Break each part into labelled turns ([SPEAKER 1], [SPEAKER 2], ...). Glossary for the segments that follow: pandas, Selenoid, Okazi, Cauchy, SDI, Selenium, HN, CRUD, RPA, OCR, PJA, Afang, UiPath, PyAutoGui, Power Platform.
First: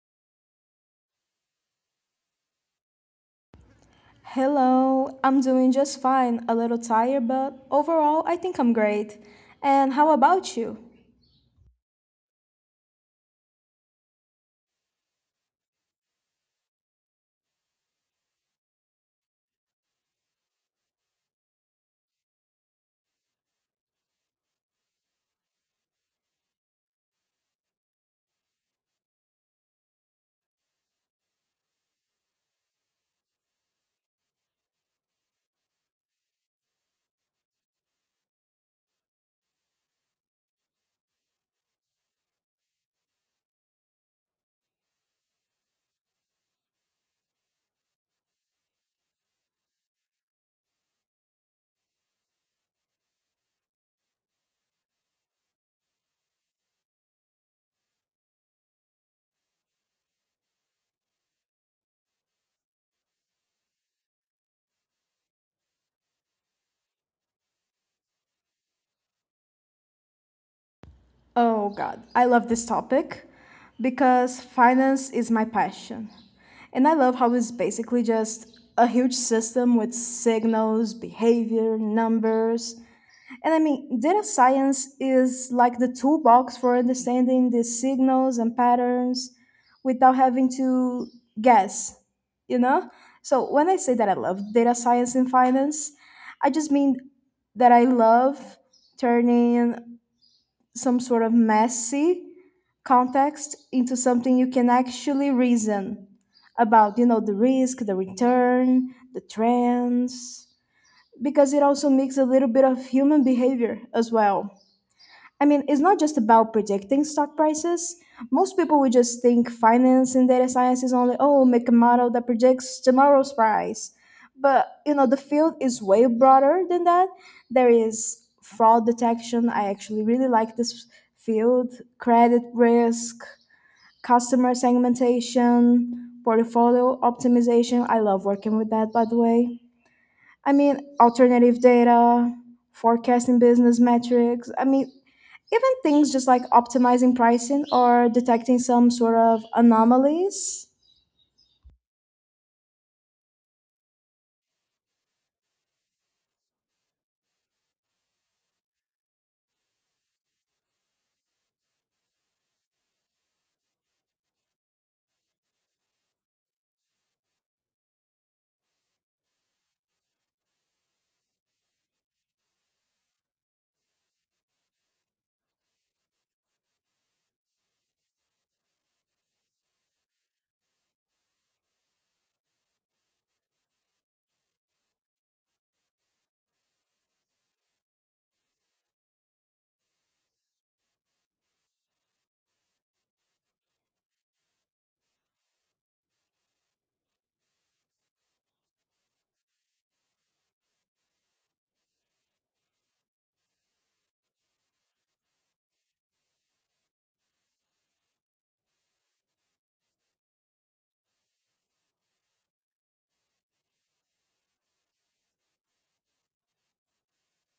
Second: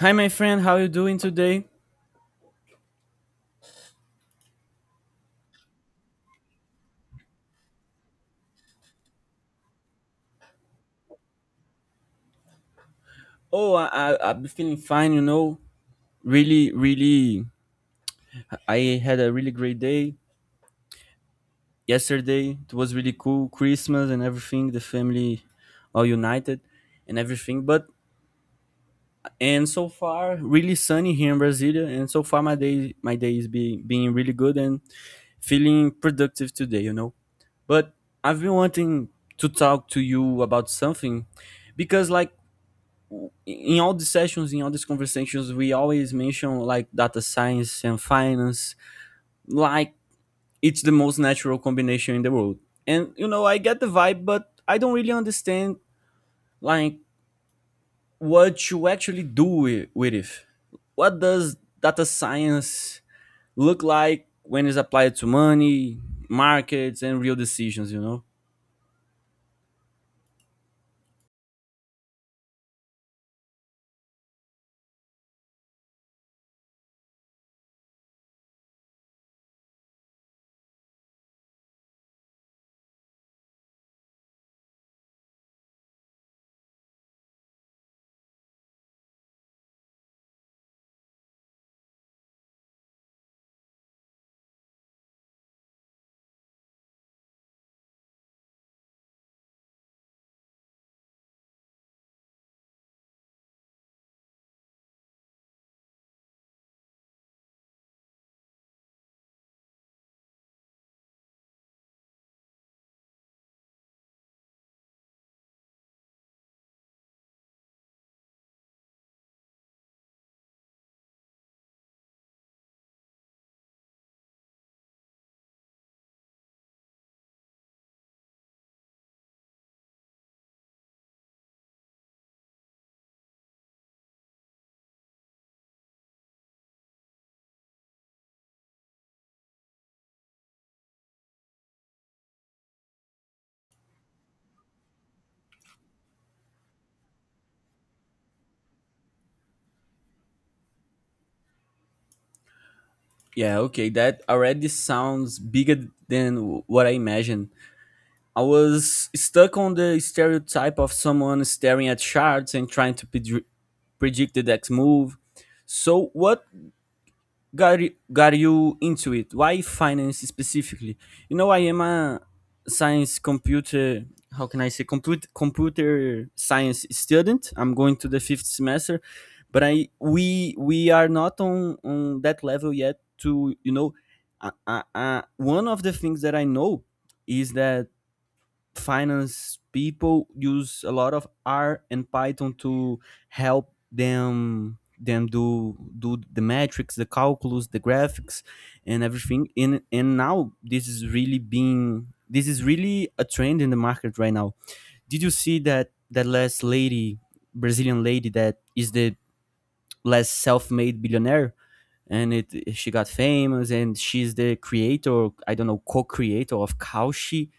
[SPEAKER 1] Hi, my friend. How you doing today?
[SPEAKER 2] Hello, I'm doing just fine, a little tired, but overall, I think I'm great. And how about you?
[SPEAKER 1] Oh, I, I'm feeling fine. Really, really, I had a really great day yesterday. It was really cool. Christmas and everything. The family all united and everything. But and So far, really sunny here in Brasilia. And so far, my day is being really good and feeling productive today. But I've been wanting to talk to you about something because, in all the sessions, in all these conversations, we always mention data science and finance, like it's the most natural combination in the world. And you know, I get the vibe, but I don't really understand like what you actually do with it. What does data science look like when it's applied to money, markets, and real decisions? You know?
[SPEAKER 2] Oh god, I love this topic because finance is my passion. And I love how it's basically just a huge system with signals, behavior, numbers. And I mean, data science is like the toolbox for understanding the signals and patterns without having to guess, you know? So when I say that I love data science in finance, I just mean that I love turning some sort of messy context into something you can actually reason about, you know, the risk, the return, the trends, because it also makes a little bit of human behavior as well. I mean, it's not just about predicting stock prices. Most people would just think finance and data science is only, oh, make a model that predicts tomorrow's price. But, you know, the field is way broader than that. There is fraud detection. I actually really like this field, credit risk, customer segmentation, portfolio optimization. I love working with that, by the way. I mean, alternative data, forecasting business metrics. I mean, even things just like optimizing pricing or detecting some sort of anomalies.
[SPEAKER 1] Yeah, okay, that already sounds bigger than what I imagined. I was stuck on the stereotype of someone staring at shards and trying to predict the next move. So, what got you into it? Why finance specifically? You know, I am a science computer, how can I say, computer science student. I'm going to the fifth semester, but I we are not on that level yet to, you know, one of the things that I know is that finance people use a lot of R and Python to help them do the metrics, the calculus, the graphics, and everything. And now this is really a trend in the market right now. Did you see that last lady, Brazilian lady that is the last self-made billionaire? And it she got famous, and she's the creator. I don't know, co-creator of Cauchy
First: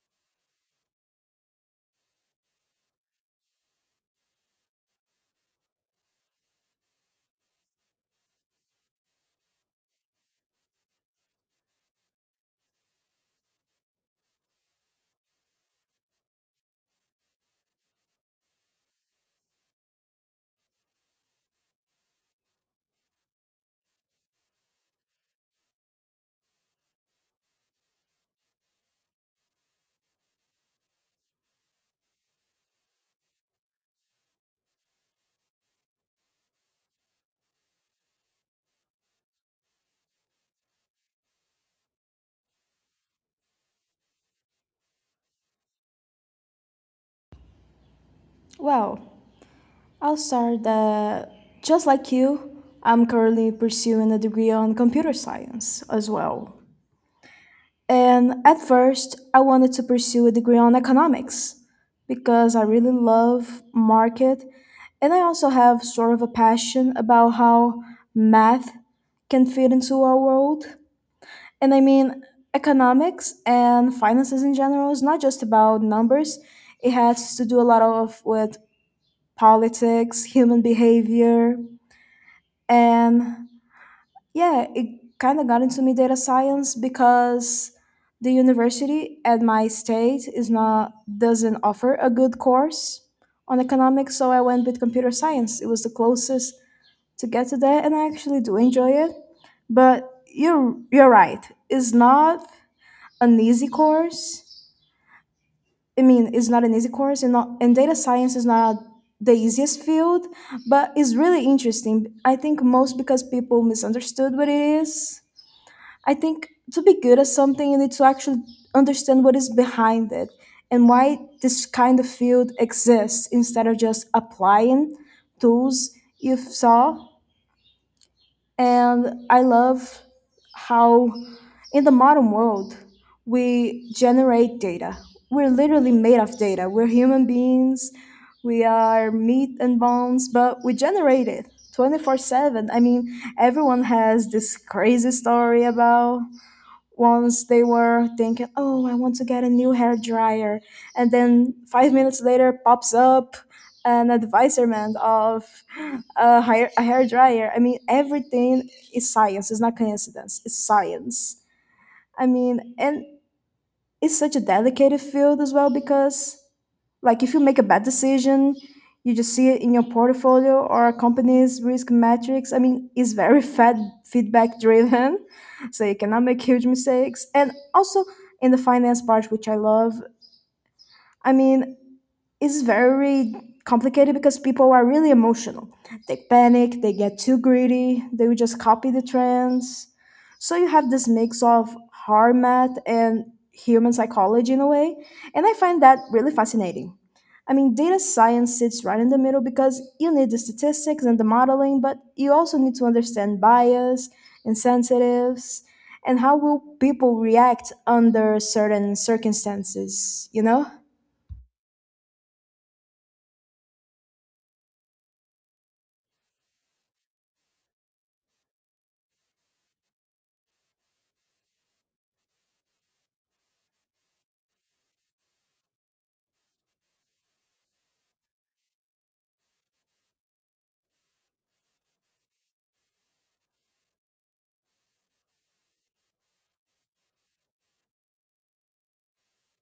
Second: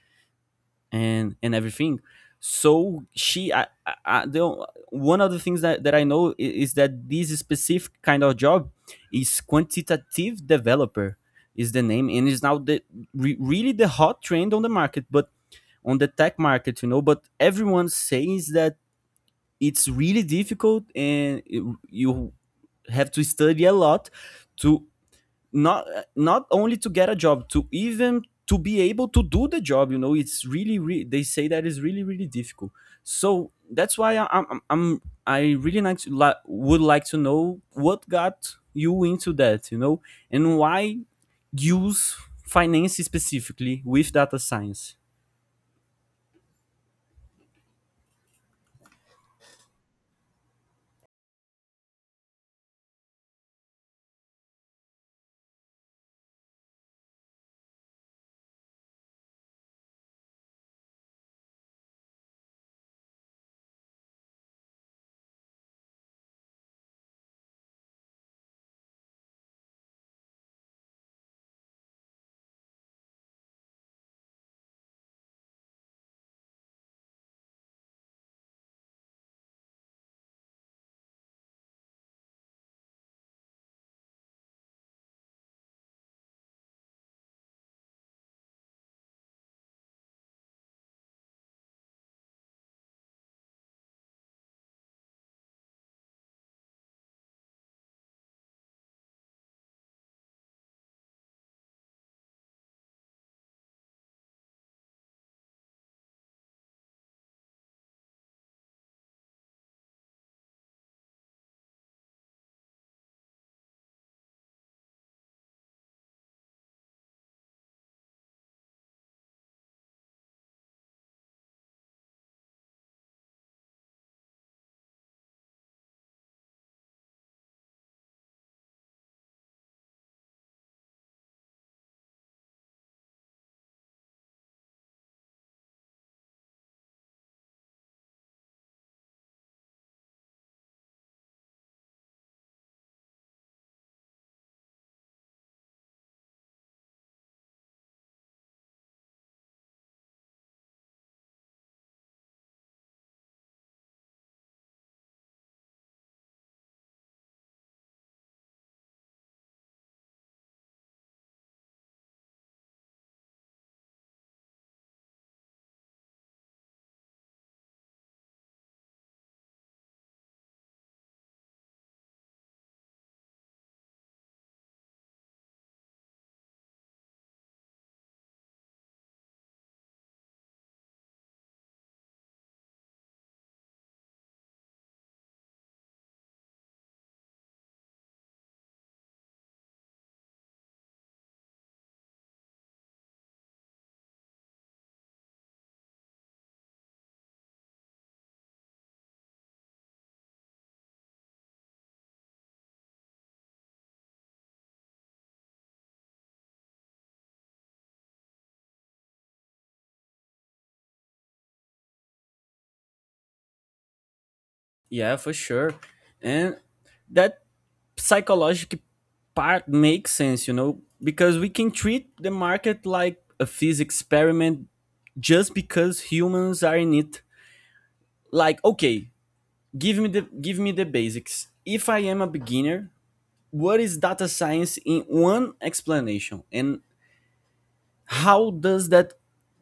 [SPEAKER 1] and everything. So she I- the o- one of the things that is that this specific kind of job is quantitative developer is the name and is now really the hot trend on the market, but on the tech market, you know. But everyone says that it's really difficult and you have to study a lot to not, not only to get a job, to even to be able to do the job, you know. It's really, they say that is really really difficult. So that's why I, I'm I really like to, would like to know what got you into that, you know, and why use finance specifically with data science.
[SPEAKER 2] Well, I'll start that just like you, I'm currently pursuing a degree on computer science as well. And at first, I wanted to pursue a degree on economics because I really love market, and I also have sort of a passion about how math can fit into our world. And I mean, economics and finances in general is not just about numbers. It has to do a lot of with politics, human behavior, and yeah, it kind of got into me data science because the university at my state is not doesn't offer a good course on economics, so I went with computer science. It was the closest to get to that, and I actually do enjoy it. But you're right. It's not an easy course. I mean, it's not an easy course, and not and data science is not the easiest field, but it's really interesting. I think most because people misunderstood what it is. I think to be good at something, you need to actually understand what is behind it and why this kind of field exists instead of just applying tools you saw. And I love how in the modern world we generate data. We're literally made of data. We're human beings, we are meat and bones, but we generate it 24/7. I mean, everyone has this crazy story about once they were thinking, "Oh, I want to get a new hair dryer," and then 5 minutes later pops up an advisement of a hair dryer. I mean, everything is science. It's not coincidence. It's science. I mean, and it's such a delicate field as well because like if you make a bad decision you just see it in your portfolio or a company's risk metrics. I mean, it's very fed feedback driven so you cannot make huge mistakes. And also in the finance part, which I love, I mean, is very complicated because people are really emotional. They panic, they get too greedy, they will just copy the trends. So you have this mix of hard math and human psychology in a way, and I find that really fascinating. I mean, data science sits right in the middle because you need the statistics and the modeling, but you also need to understand bias, incentives, and how will people react under certain circumstances, you know?
[SPEAKER 1] Yeah, for sure. And that psychological part makes sense, you know, because we can treat the market like a physics experiment just because humans are in it. Like, okay, give me the basics. If I am a beginner, what is data science in one explanation and how does that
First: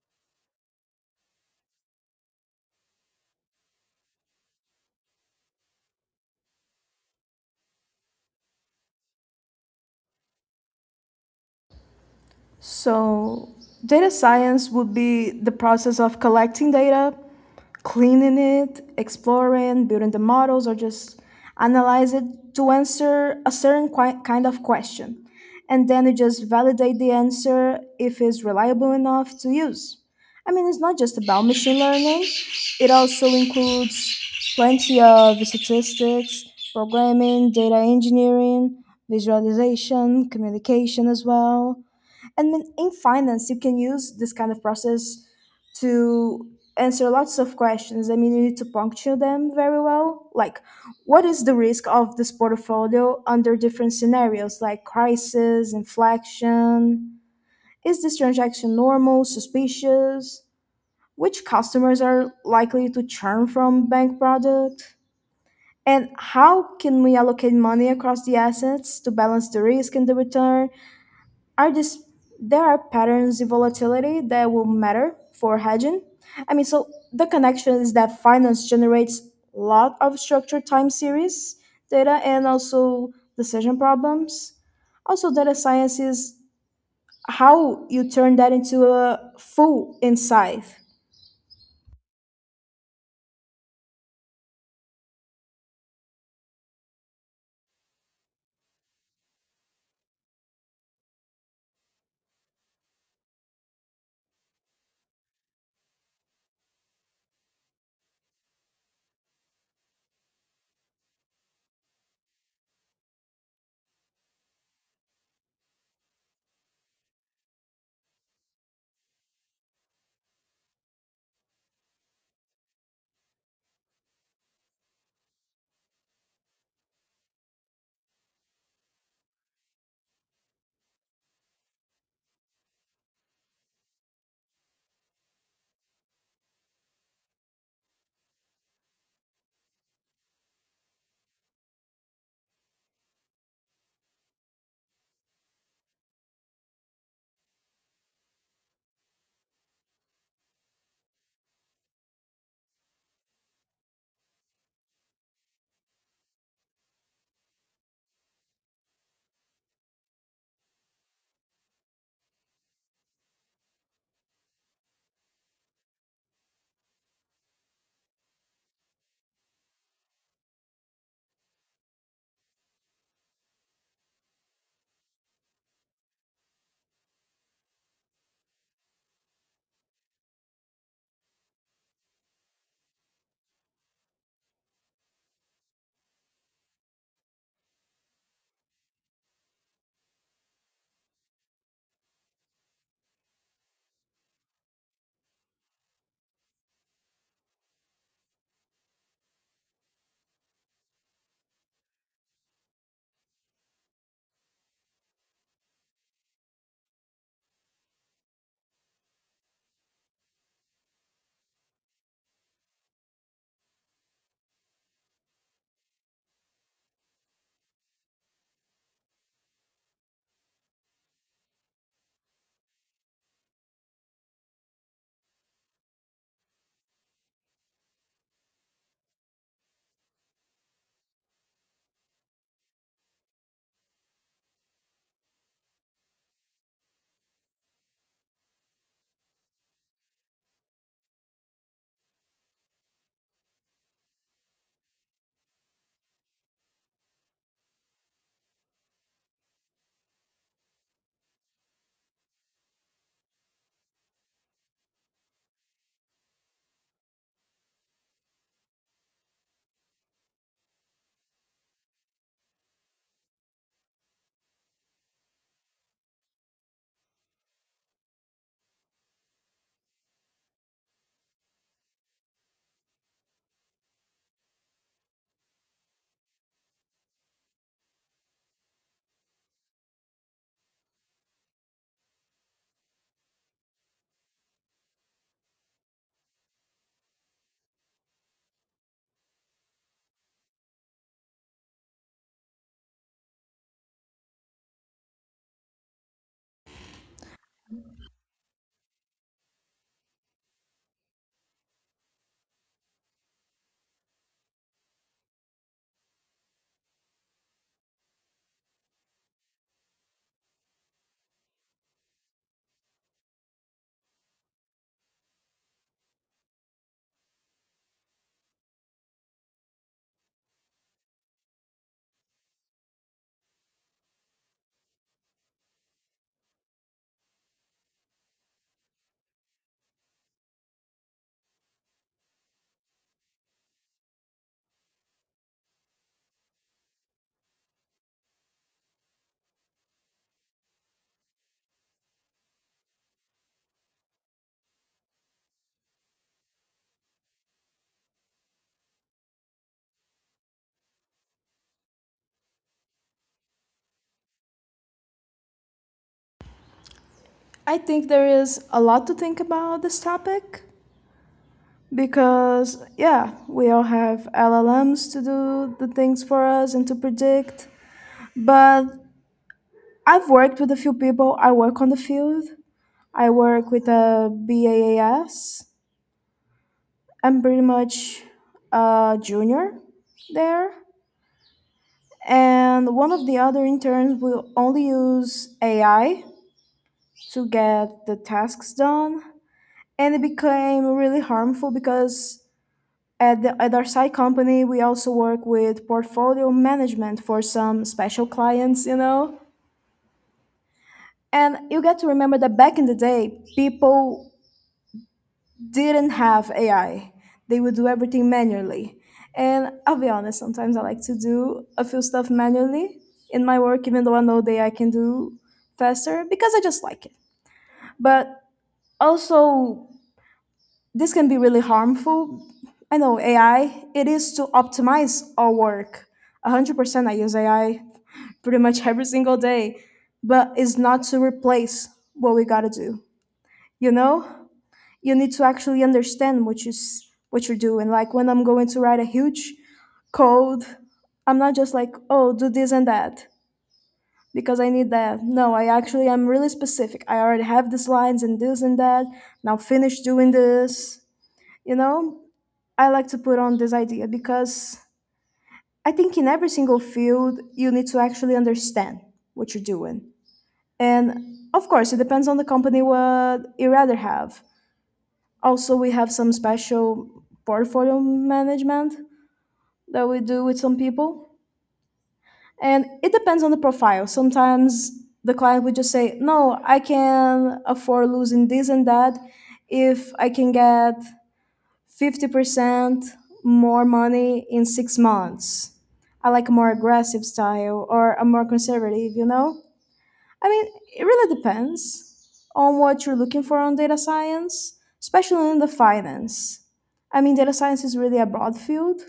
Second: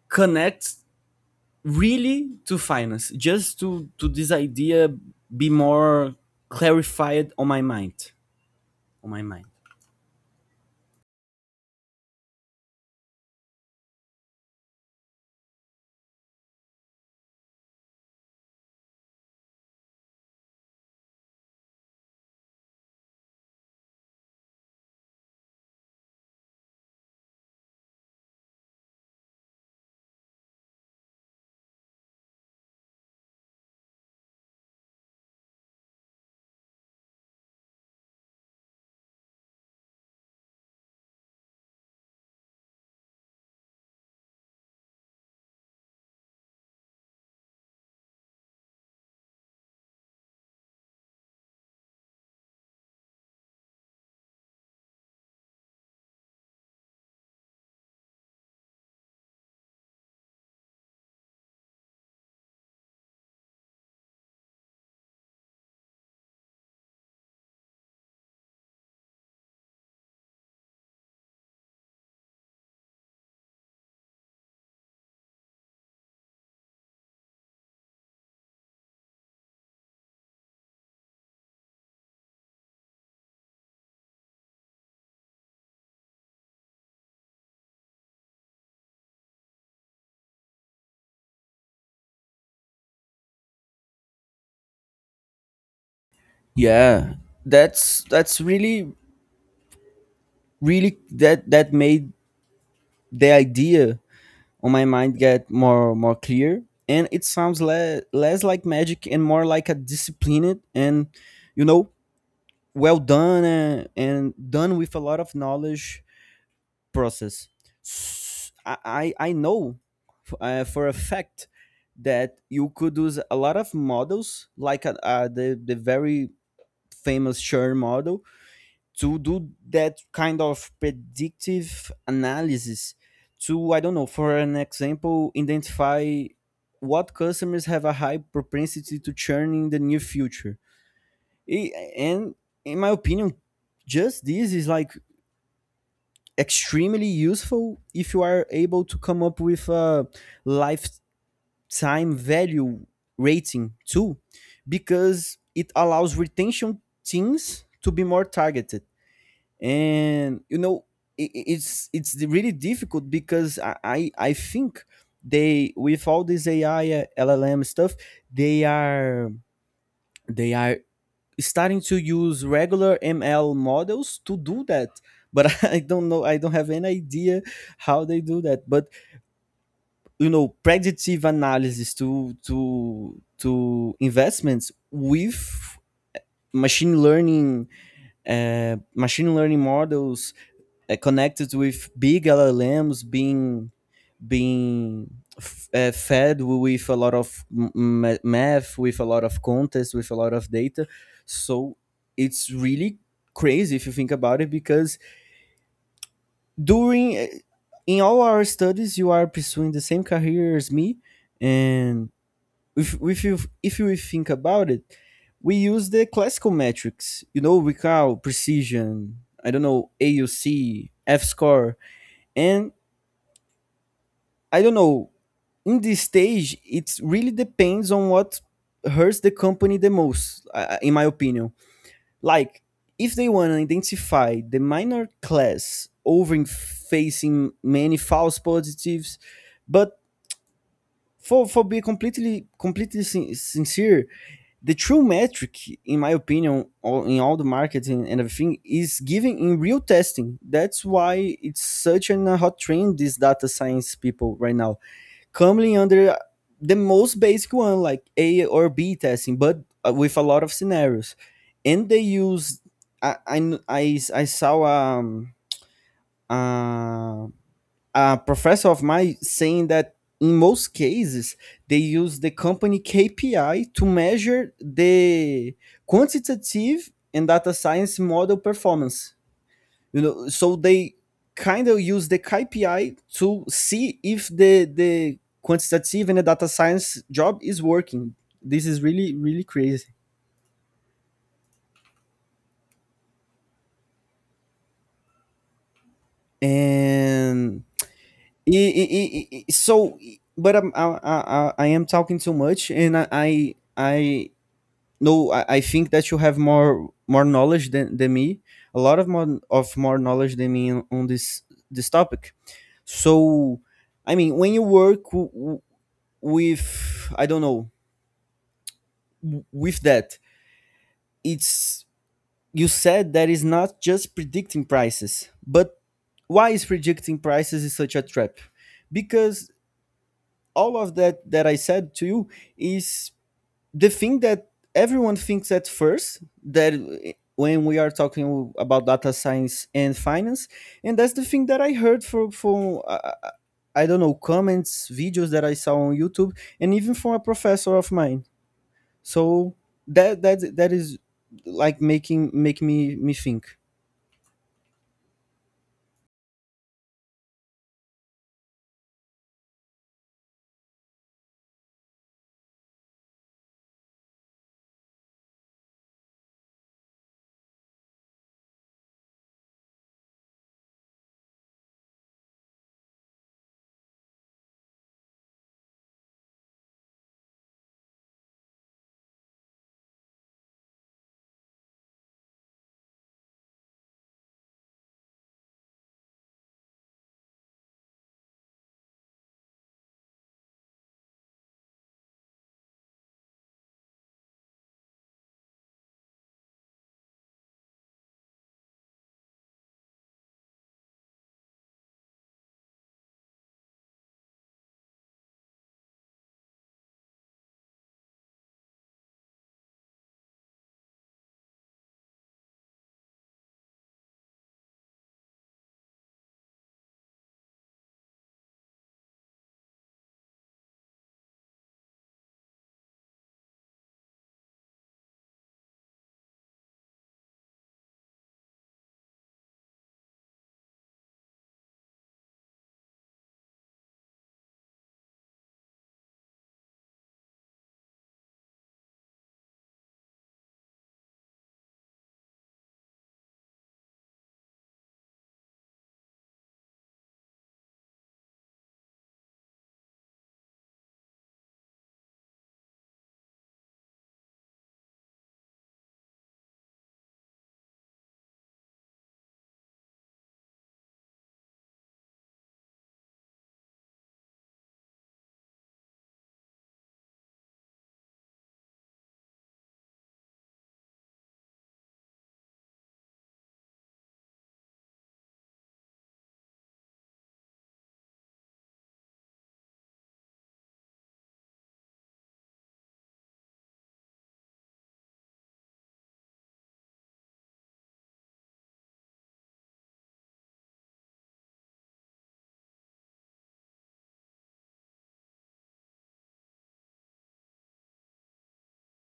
[SPEAKER 1] connect really to finance? Just to this idea, be more clarified on my mind, on my mind.
[SPEAKER 2] So, data science would be the process of collecting data, cleaning it, exploring, building the models, or just analyze it to answer a certain kind of question. And then you just validate the answer if it's reliable enough to use. I mean, it's not just about machine learning, it also includes plenty of statistics, programming, data engineering, visualization, communication as well. And then in finance you can use this kind of process to answer lots of questions. I mean, you need to puncture them very well, like what is the risk of this portfolio under different scenarios like crisis inflection, is this transaction normal suspicious, which customers are likely to churn from bank product, and how can we allocate money across the assets to balance the risk and the return, are just, there are patterns in volatility that will matter for hedging. I mean, so the connection is that finance generates a lot of structured time series data and also decision problems. Also, data science is how you turn that into a full insight.
[SPEAKER 1] Yeah, that's really really that made the idea on my mind get more clear. And it sounds less like magic and more like a disciplined and, you know, well done and done with a lot of knowledge process. S- i I know, for a fact, that you could use a lot of models like, the very famous churn model to do that kind of predictive analysis to, I don't know, for an example, identify what customers have a high propensity to churn in the near future. I- and In my opinion, just this is like extremely useful if you are able to come up with a lifetime value rating too, because it allows retention teams to be more targeted. And you know, it's really difficult because I think they, with all this AI, LLM stuff, they are, they are starting to use regular ML models to do that. But I don't know. I don't have any idea how they do that. But you know, predictive analysis to investments with machine learning, machine learning models, connected with big LLMs being fed with a lot of math, with a lot of context, with a lot of data. So it's really crazy if you think about it because during eh, in all our studies you are pursuing the same career as me. And if you, if you think about it, we use the classical metrics, you know, recall, precision, I don't know, auc, f score. And I don't know, in this stage, it really depends on what hurts the company the most, in my opinion. Like, if they want to identify the minor class over facing many false positives. But for being completely sincere, the true metric, in my opinion, in all the marketing and everything, is given in real testing. That's why it's such an a hot trend, these data science people right now, coming under the most basic one like A or B testing, but with a lot of scenarios. And they use, I kn- I s- I saw uh, a professor of mine saying that in most cases they use the company KPI to measure the quantitative and data science model performance, you know. So they kind of use the KPI to see if the quantitative and the data science job is working. This is really really crazy. And I- so but I'm, I am talking too much. And I, no, I, I think that you have more knowledge than me, a lot of more knowledge than me on this, this topic. So I mean, when you work with, I don't know, with that. It's, you said that is not just predicting prices, but why is predicting prices is such a trap? Because all of that that I said to you is the thing that everyone thinks at first, that, when we are talking about data science and finance, and that's the thing that I heard from, I don't know, comments, videos that I saw on YouTube, and even from a professor of mine. So that is like making make me, think.
[SPEAKER 2] I think there is a lot to think about this topic because, yeah, we all have LLMs to do the things for us and to predict. But I've worked with a few people. I work on the field. I work with a BAAS. I'm pretty much a junior there. And one of the other interns will only use AI to get the tasks done. And it became really harmful because at our side company, we also work with portfolio management for some special clients, you know? And you get to remember that back in the day, people didn't have AI. They would do everything manually. And I'll be honest, sometimes I like to do a few stuff manually in my work, even though I know that I can do faster because I just like it. But also, this can be really harmful. I know AI, it is to optimize our work. 100% I use AI pretty much every single day, but it's not to replace what we gotta do, you know? You need to actually understand what what you're doing. Like when I'm going to write a huge code, I'm not just like, oh do this and that because I need that. No, I actually am really specific, I already have these lines and this and that, now finish doing this, you know? I like to put on this idea because I think in every single field you need to actually understand what you're doing, and of course it depends on the company what you rather have. Also, we have some special portfolio management that we do with some people. And it depends on the profile. Sometimes the client would just say, "No, I can afford losing this and that if I can get 50% more money in 6 months. I like a more aggressive style or a more conservative," you know? I mean, it really depends on what you're looking for on data science, especially in the finance. I mean, data science is really a broad field.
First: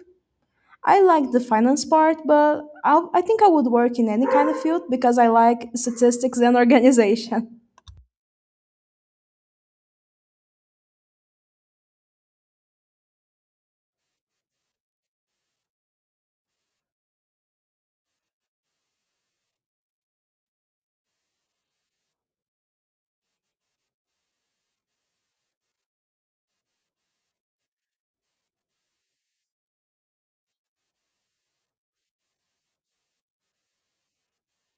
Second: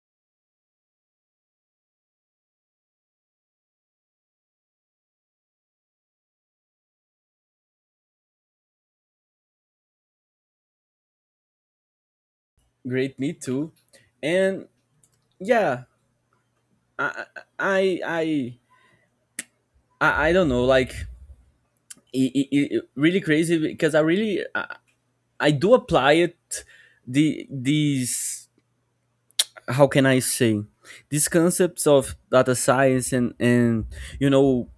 [SPEAKER 2] I like the finance part, but I think I would work in any kind of field because I like statistics and organization.
[SPEAKER 1] Great, me too. And yeah, I I I I don't know, like it really crazy because I do apply it the these, how can I say, these concepts of data science and, you know,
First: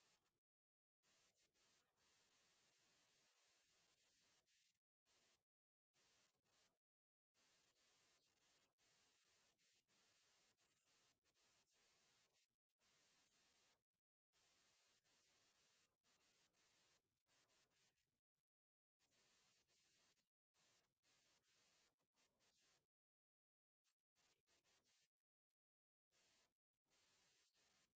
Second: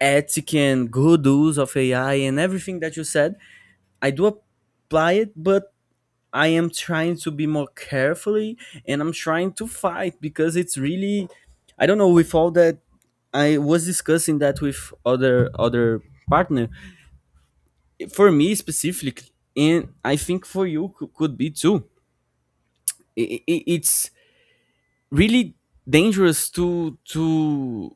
[SPEAKER 1] ethic and good use of AI and everything that you said. I do apply it, but I am trying to be more carefully, and I'm trying to fight because it's really, I don't know, with all that. I was discussing that with other partner, for me specifically, and I think for you could be too. It's really dangerous to to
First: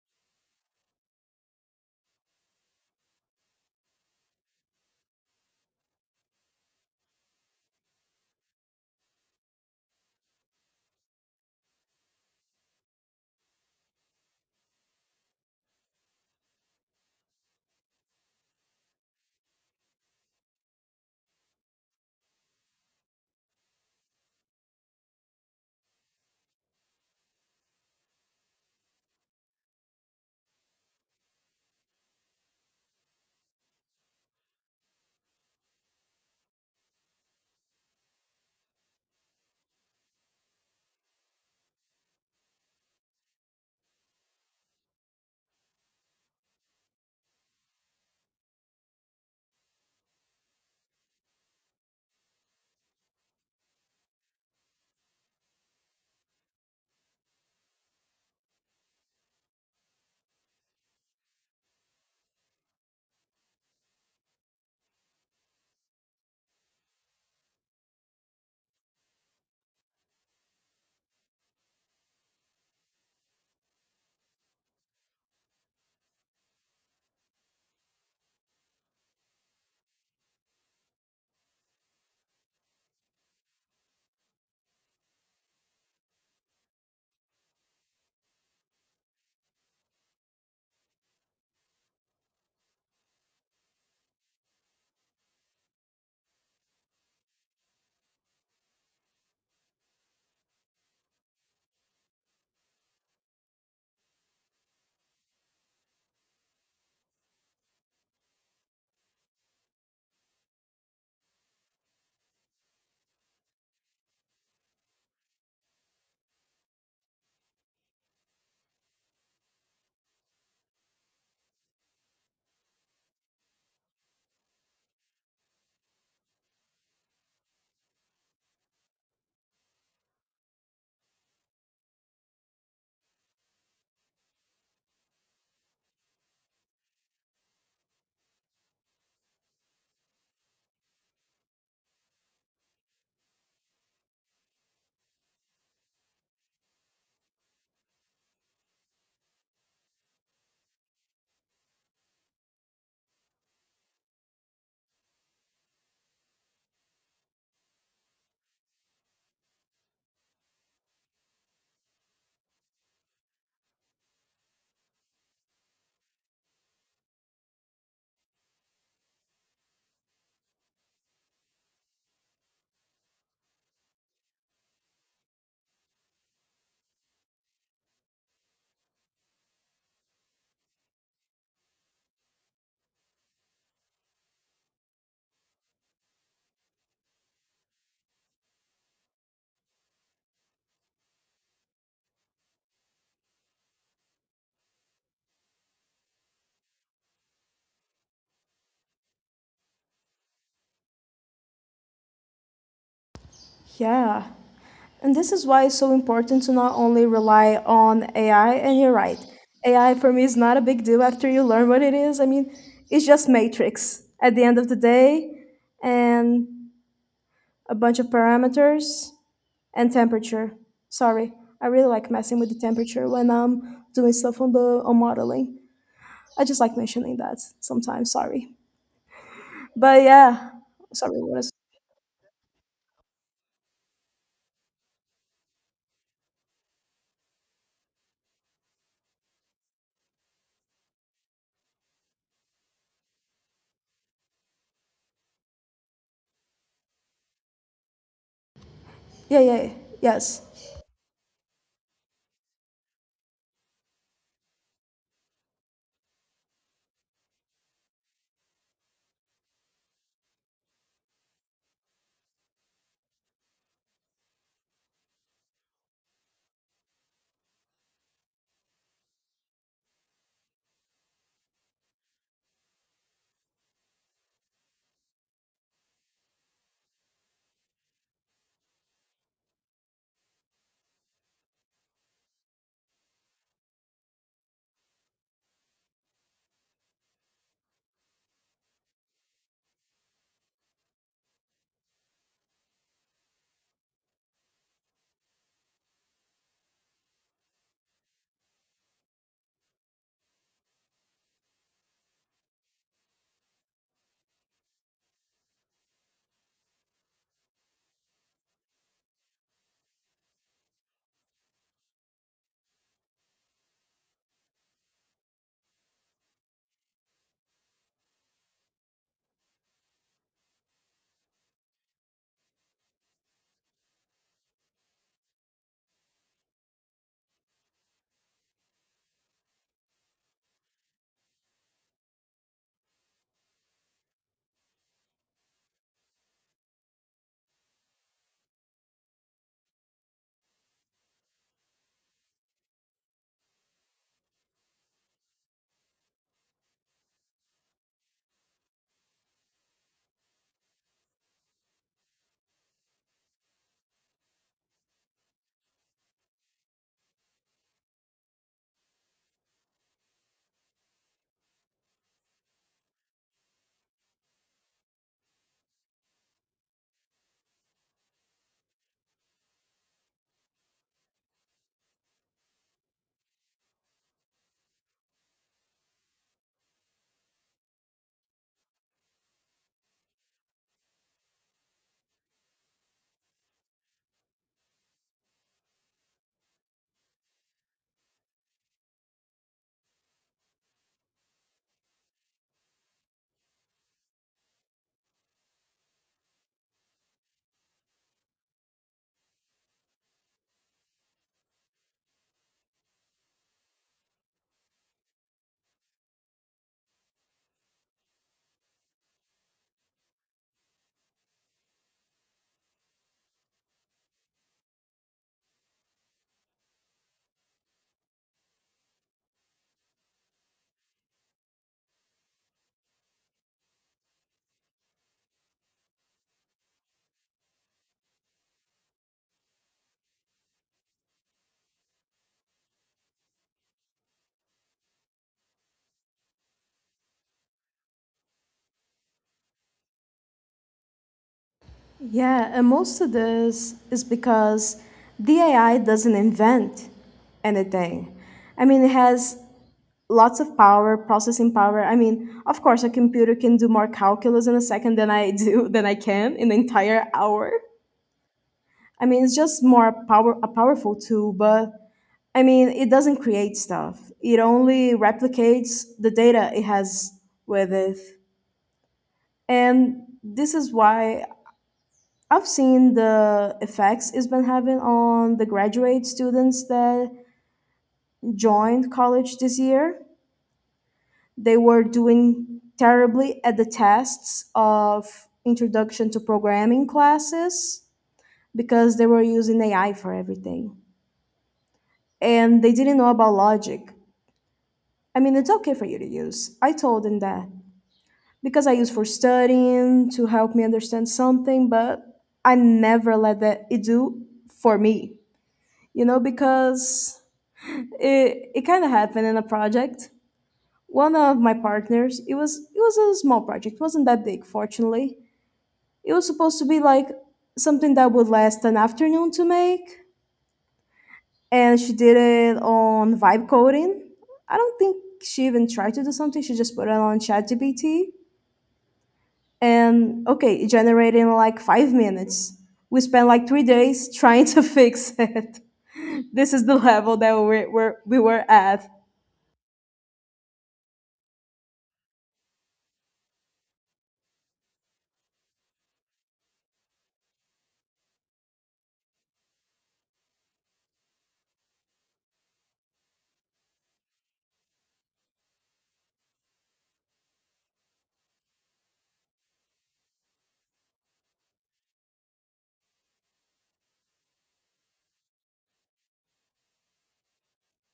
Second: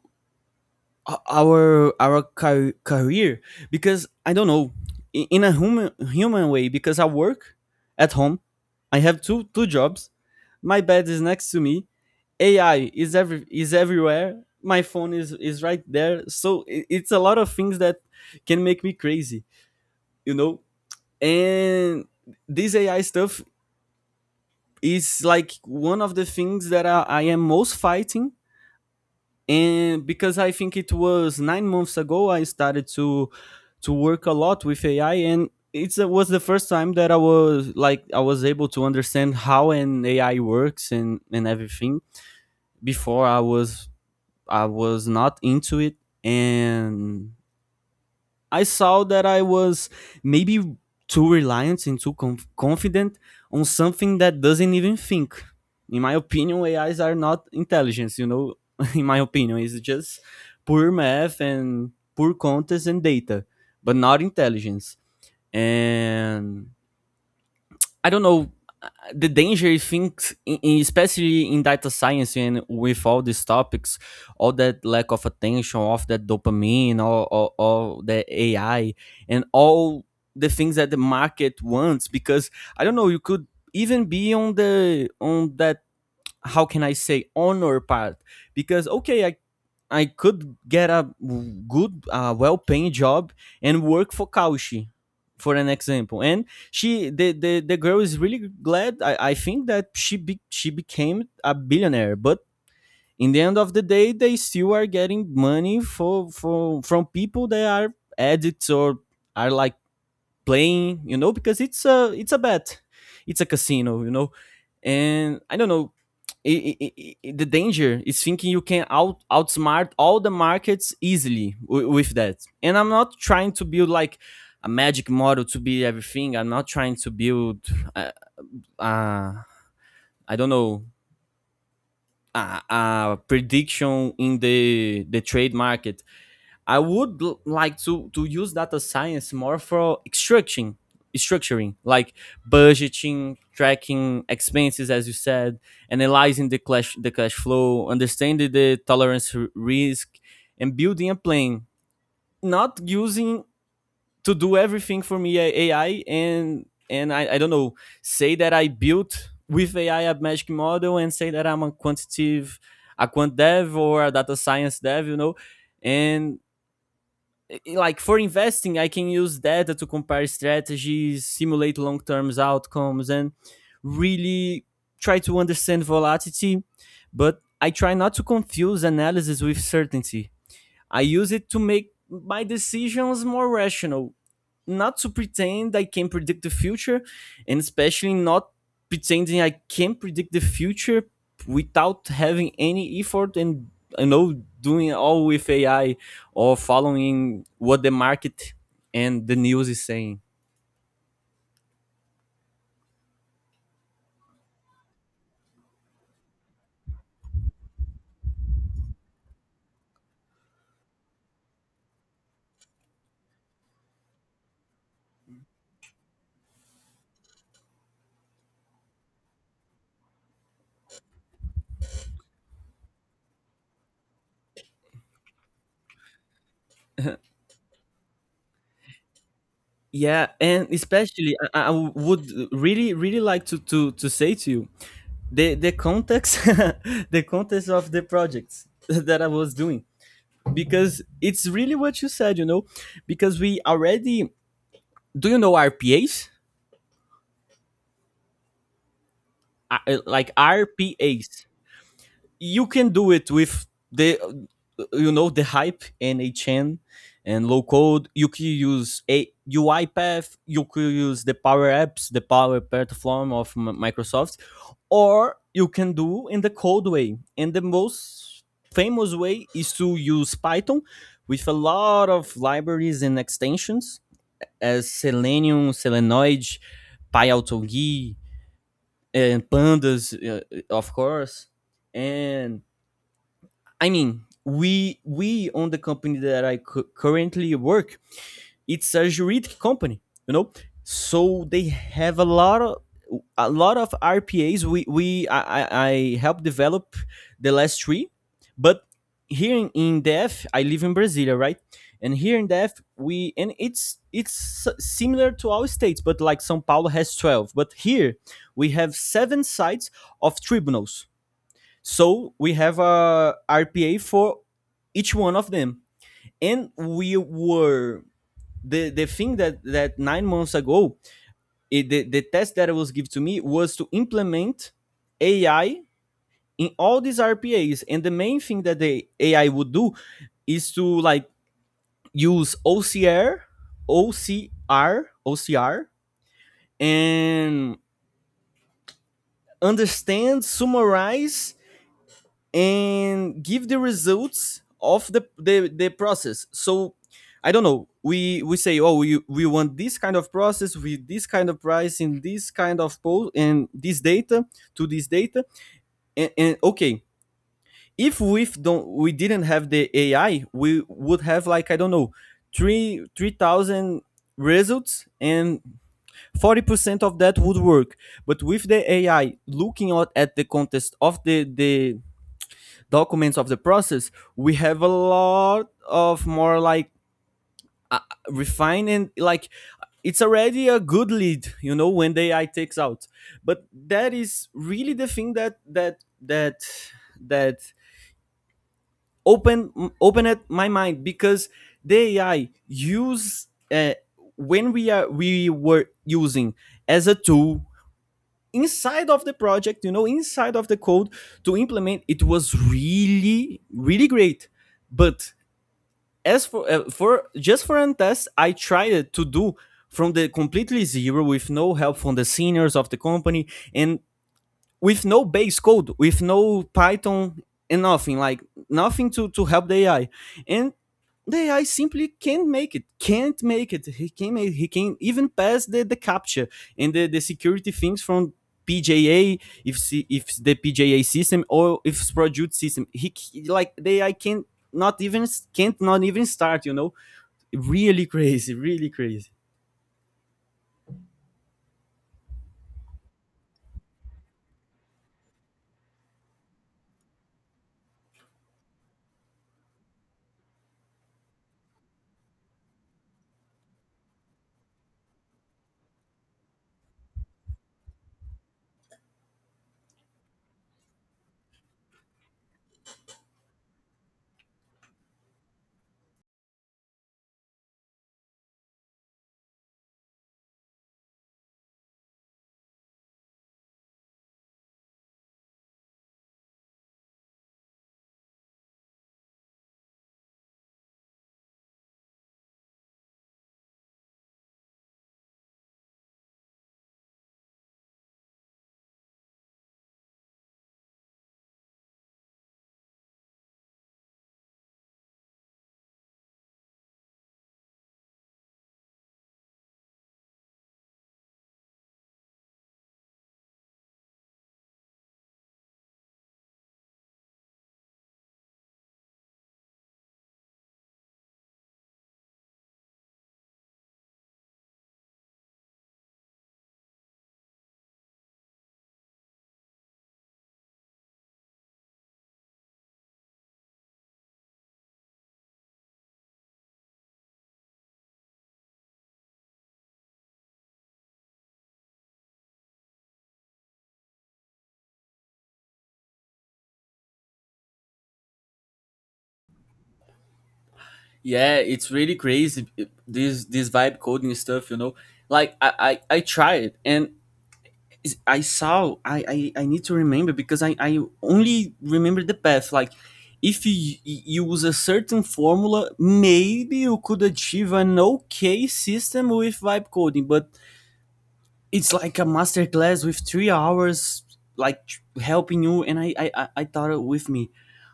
[SPEAKER 1] o- our, career, because, I don't know, in a human way, because I work at home, I have two jobs. My bed is next to me. AI is, every is everywhere. My phone is right there. So it's a lot of things that can make me crazy, you know. And this AI stuff is like one of the things that I am most fighting. And because I think it was 9 months ago, I started to work a lot with AI, and it was the first time that I was able to understand how an AI works and everything. Before I was, I was not into it. And I saw that I was maybe too reliant and too confident on something that doesn't even think. In my opinion, AIs are not intelligence. You know, in my opinion, it's just poor math and poor context and data, but not intelligence. And I don't know, uh, the danger things, especially in data science and with all these topics, all that lack of attention, of that dopamine, all the AI, and all the things that the market wants. Because I don't know, you could even be on the, on that, how can I say, honor part. Because okay, I could get a good, well paying job and work for Kaushi, for an example. And the girl is really glad, I think that she became a billionaire. But in the end of the day, they still are getting money for from people that are addicts, or are like playing, you know, because it's a, it's a bet, it's a casino, you know. And I don't know, the danger is thinking you can outsmart all the markets easily with that. And I'm not trying to build like a magic model to be everything. I'm not trying to build, uh, uh, I don't know, a prediction in the trade market. I would like to use data science more for structuring, like budgeting, tracking expenses, as you said, analyzing the cash flow, understanding the tolerance risk, and building a plan. Not using to do everything for me AI, and I don't know, say that I built with AI a magic model and say that I'm a quantitative a quant dev or a data science dev, you know. And, like, for investing, I can use data to compare strategies, simulate long term outcomes, and really try to understand volatility. But I try not to confuse analysis with certainty. I use it to make my decisions more rational, not to pretend I can predict the future, and especially not pretending I can predict the future without having any effort and doing all with AI, or following what the market and the news is saying.
[SPEAKER 2] Yeah. And this is why it's so important to not only rely on AI, and you're right. AI for me is not a big deal after you learn what it is. I mean, it's just matrix at the end of the day. And a bunch of parameters and temperature. Sorry, I really like messing with the temperature when I'm doing stuff on the on modeling. I just like mentioning that sometimes. Sorry, but
[SPEAKER 1] Yeah,
[SPEAKER 2] yeah,
[SPEAKER 1] and
[SPEAKER 2] sorry.
[SPEAKER 1] especially
[SPEAKER 2] What is?
[SPEAKER 1] I would really like to say to you the context the context of the projects that I was doing, because it's really what you said, you know, because we already do you know RPAs?
[SPEAKER 2] Yeah, yeah, yeah.
[SPEAKER 1] Like
[SPEAKER 2] Yes,
[SPEAKER 1] RPAs, you can do it with the you know, the hype and HN and low code. You could use a UiPath. You could use the Power Apps, the Power Platform of Microsoft, or you can do in the code way. And the most famous way is to use Python with a lot of libraries and extensions as Selenium, Selenoid, PyAutoGui, and pandas, of course. And, I mean, we on the company that I currently work, it's a juridic company, you know. So they have a lot of RPAs. I helped develop the last three. But here in DF — I live in Brasilia, right? And here in DF, we and it's similar to our states, but like São Paulo has 12, but here we have seven sites of tribunals. So we have a RPA for each one of them, and we were — the thing that 9 months ago, the test that was given to me was to implement AI in all these RPAs. And the main thing that the AI would do is to, like, use ocr and understand, summarize, and give the results of the process. So, I don't know, we say, "Oh, we want this kind of process with this kind of price in this kind of poll and this data to this data." And okay, if we didn't have the AI, we would have, like, I don't know, three thousand results, and 40% of that would work. But with the AI looking at the context of the documents of the process, we have a lot of more, like, uh, refined and, like, it's already a good lead, you know, when the AI takes out. But that is really the thing that open opened my mind, because the AI use — when we were using as a tool inside of the project, you know, inside of the code to implement, it was really great. But as for, just for Antes, I tried to do from the completely zero, with no help from the seniors of the company, and with no base code, with no Python and nothing, like nothing to help the AI. And the AI simply can't make it, can't make it. He can not even pass the capture and the security things from PJA, if the PJA system, or if it's produced system. He, like, the AI not even can't not even start, you know. Really crazy, really crazy.
[SPEAKER 2] yeah. And most of this is because the AI doesn't invent anything. I mean, it has lots of power, processing power. I mean, of course, a computer can do more calculus in a second than I do than I can in an entire hour. I mean, it's just more power a powerful tool, but I mean, it doesn't create stuff. It only replicates the data it has with it. And this is why I've seen the effects it's been having on the graduate students that joined college this year. They were doing terribly at the tests of introduction to programming classes because they were using AI for everything and they didn't know about logic. I mean, it's okay for you to use. I told him that because I use for studying to help me understand something, but I never let that it do for me, you know, because it kind of happened in a project. One of my partners, it was a small project, it wasn't that big, fortunately. It was supposed to be like something that would last an afternoon to make, and she did it on vibe coding. I don't think she even tried to do something. She just put it on ChatGPT and okay, it generated in like 5 minutes. We spent like 3 days trying to fix it. This is the level that we were at.
[SPEAKER 1] Yeah, it's really crazy this vibe coding stuff, you know. Like I tried, and I saw — I need to remember, because I only remember the path. Like, if use a certain formula, maybe you could achieve an okay system with vibe coding, but it's like a master class with 3 hours, like, helping you. And I thought it with me,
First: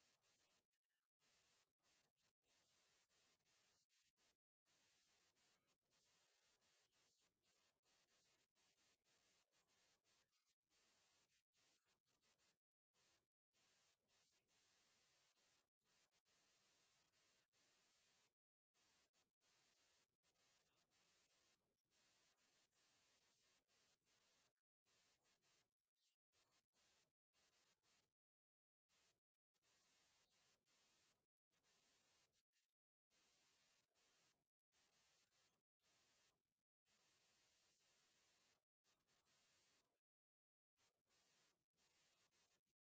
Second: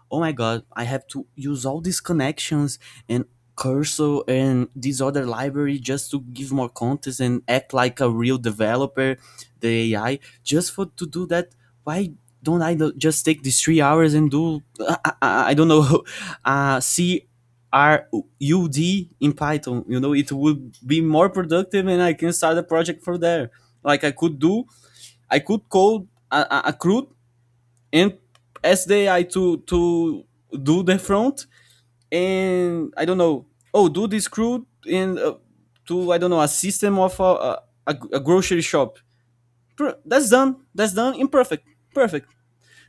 [SPEAKER 1] "Oh my god, I have to use all these connections and cursor and this other library, just to give more context and act like a real developer, the AI, just for to do that. Why don't I just take these 3 hours and do, I, don't know, CRUD in Python, you know? It would be more productive, and I can start a project from there. Like, I could do — I could code a crude and SDI to do the front. And I don't know. Oh, do this crew in, to, I don't know, a system of a grocery shop. That's done. That's done. Imperfect. Perfect.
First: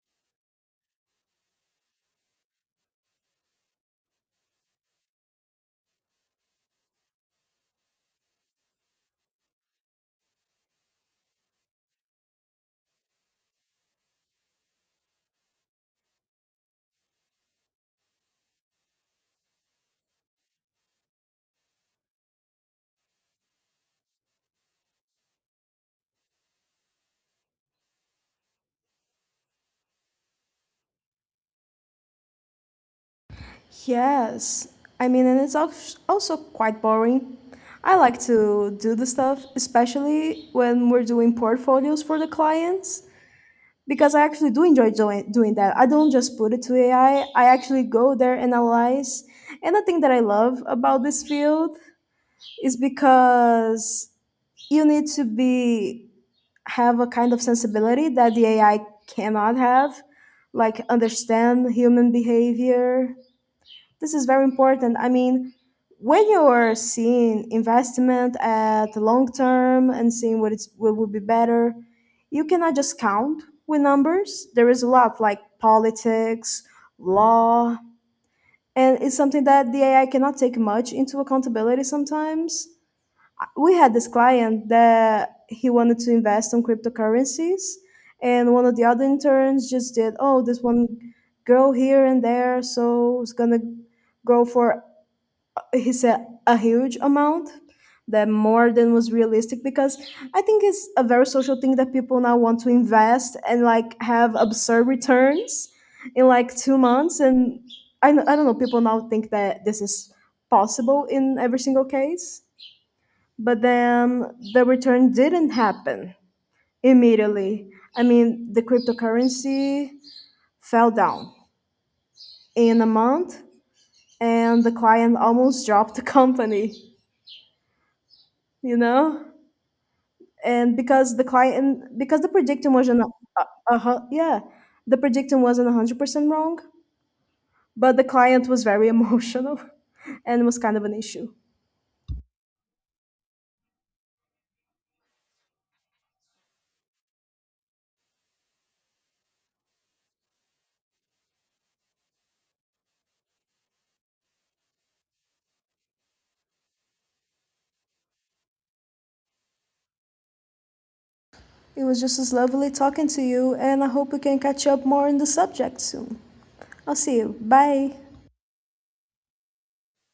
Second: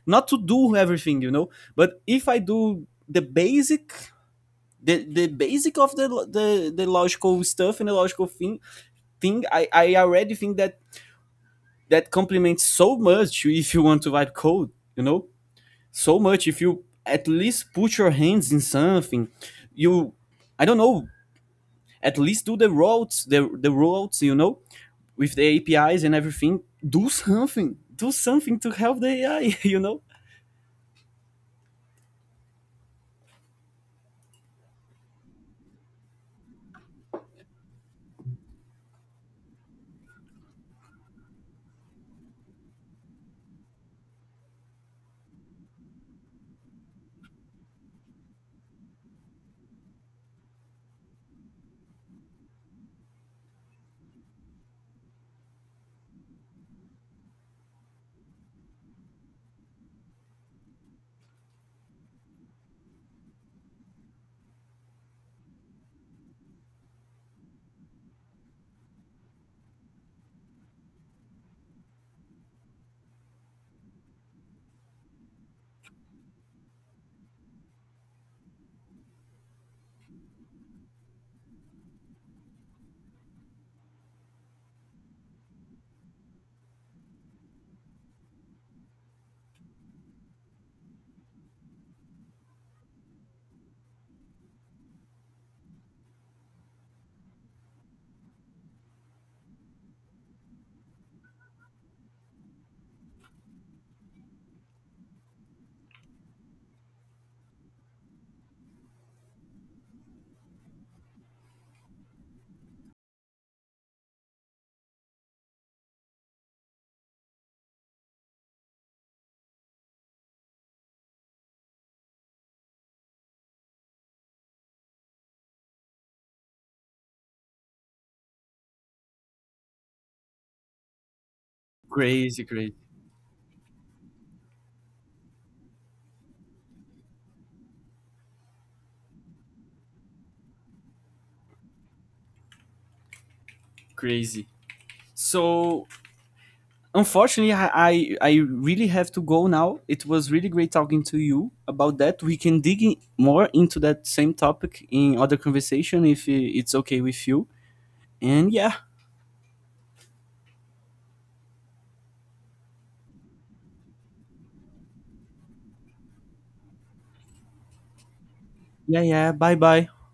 [SPEAKER 1] Not to do everything, you know. But if I do the basic of the logical stuff and the logical thing, I already think that complements so much if you want to write code, you know. So much, if you at least put your hands in something, you, I don't know, at least do the routes, the routes, you know, with the APIs and everything. Do something, do something to help the AI, you know."
[SPEAKER 2] Yes, I mean, and also quite boring. I like to do the stuff, especially when we're doing portfolios for the clients, because I actually do enjoy doing that. I don't just put it to AI, I actually go there and analyze. And the thing that I love about this field is because you need to be have a kind of sensibility that the AI cannot have, like understand human behavior. This is very important. I mean, when you are seeing investment at the long term and seeing what it's what would be better, you cannot just count with numbers. There is a lot like politics, law, and it's something that the AI cannot take much into accountability sometimes. We had this client that he wanted to invest on cryptocurrencies, and one of the other interns just did, oh this one girl here and there so it's gonna go for, he said a huge amount that more than was realistic because I think it's a very social thing that people now want to invest and like have absurd returns in like 2 months. And I don't know, people now think that this is possible in every single case, but then the return didn't happen immediately. I mean, the cryptocurrency fell down in a month, and the client almost dropped the company, you know? And because the client, because the
[SPEAKER 1] Crazy,
[SPEAKER 2] prediction
[SPEAKER 1] crazy,
[SPEAKER 2] wasn't, uh, yeah, the prediction wasn't 100% wrong, but the client was very emotional and was kind of an issue.
[SPEAKER 1] crazy. So, unfortunately, I really have to go now. It was really great talking to you about that. We can dig in more into that same topic in other conversation, if it's okay with you. And yeah,
[SPEAKER 2] It was just as lovely talking to you, and I hope we can catch up more on the subject soon. I'll see you. Bye.
[SPEAKER 1] yeah, yeah. bye bye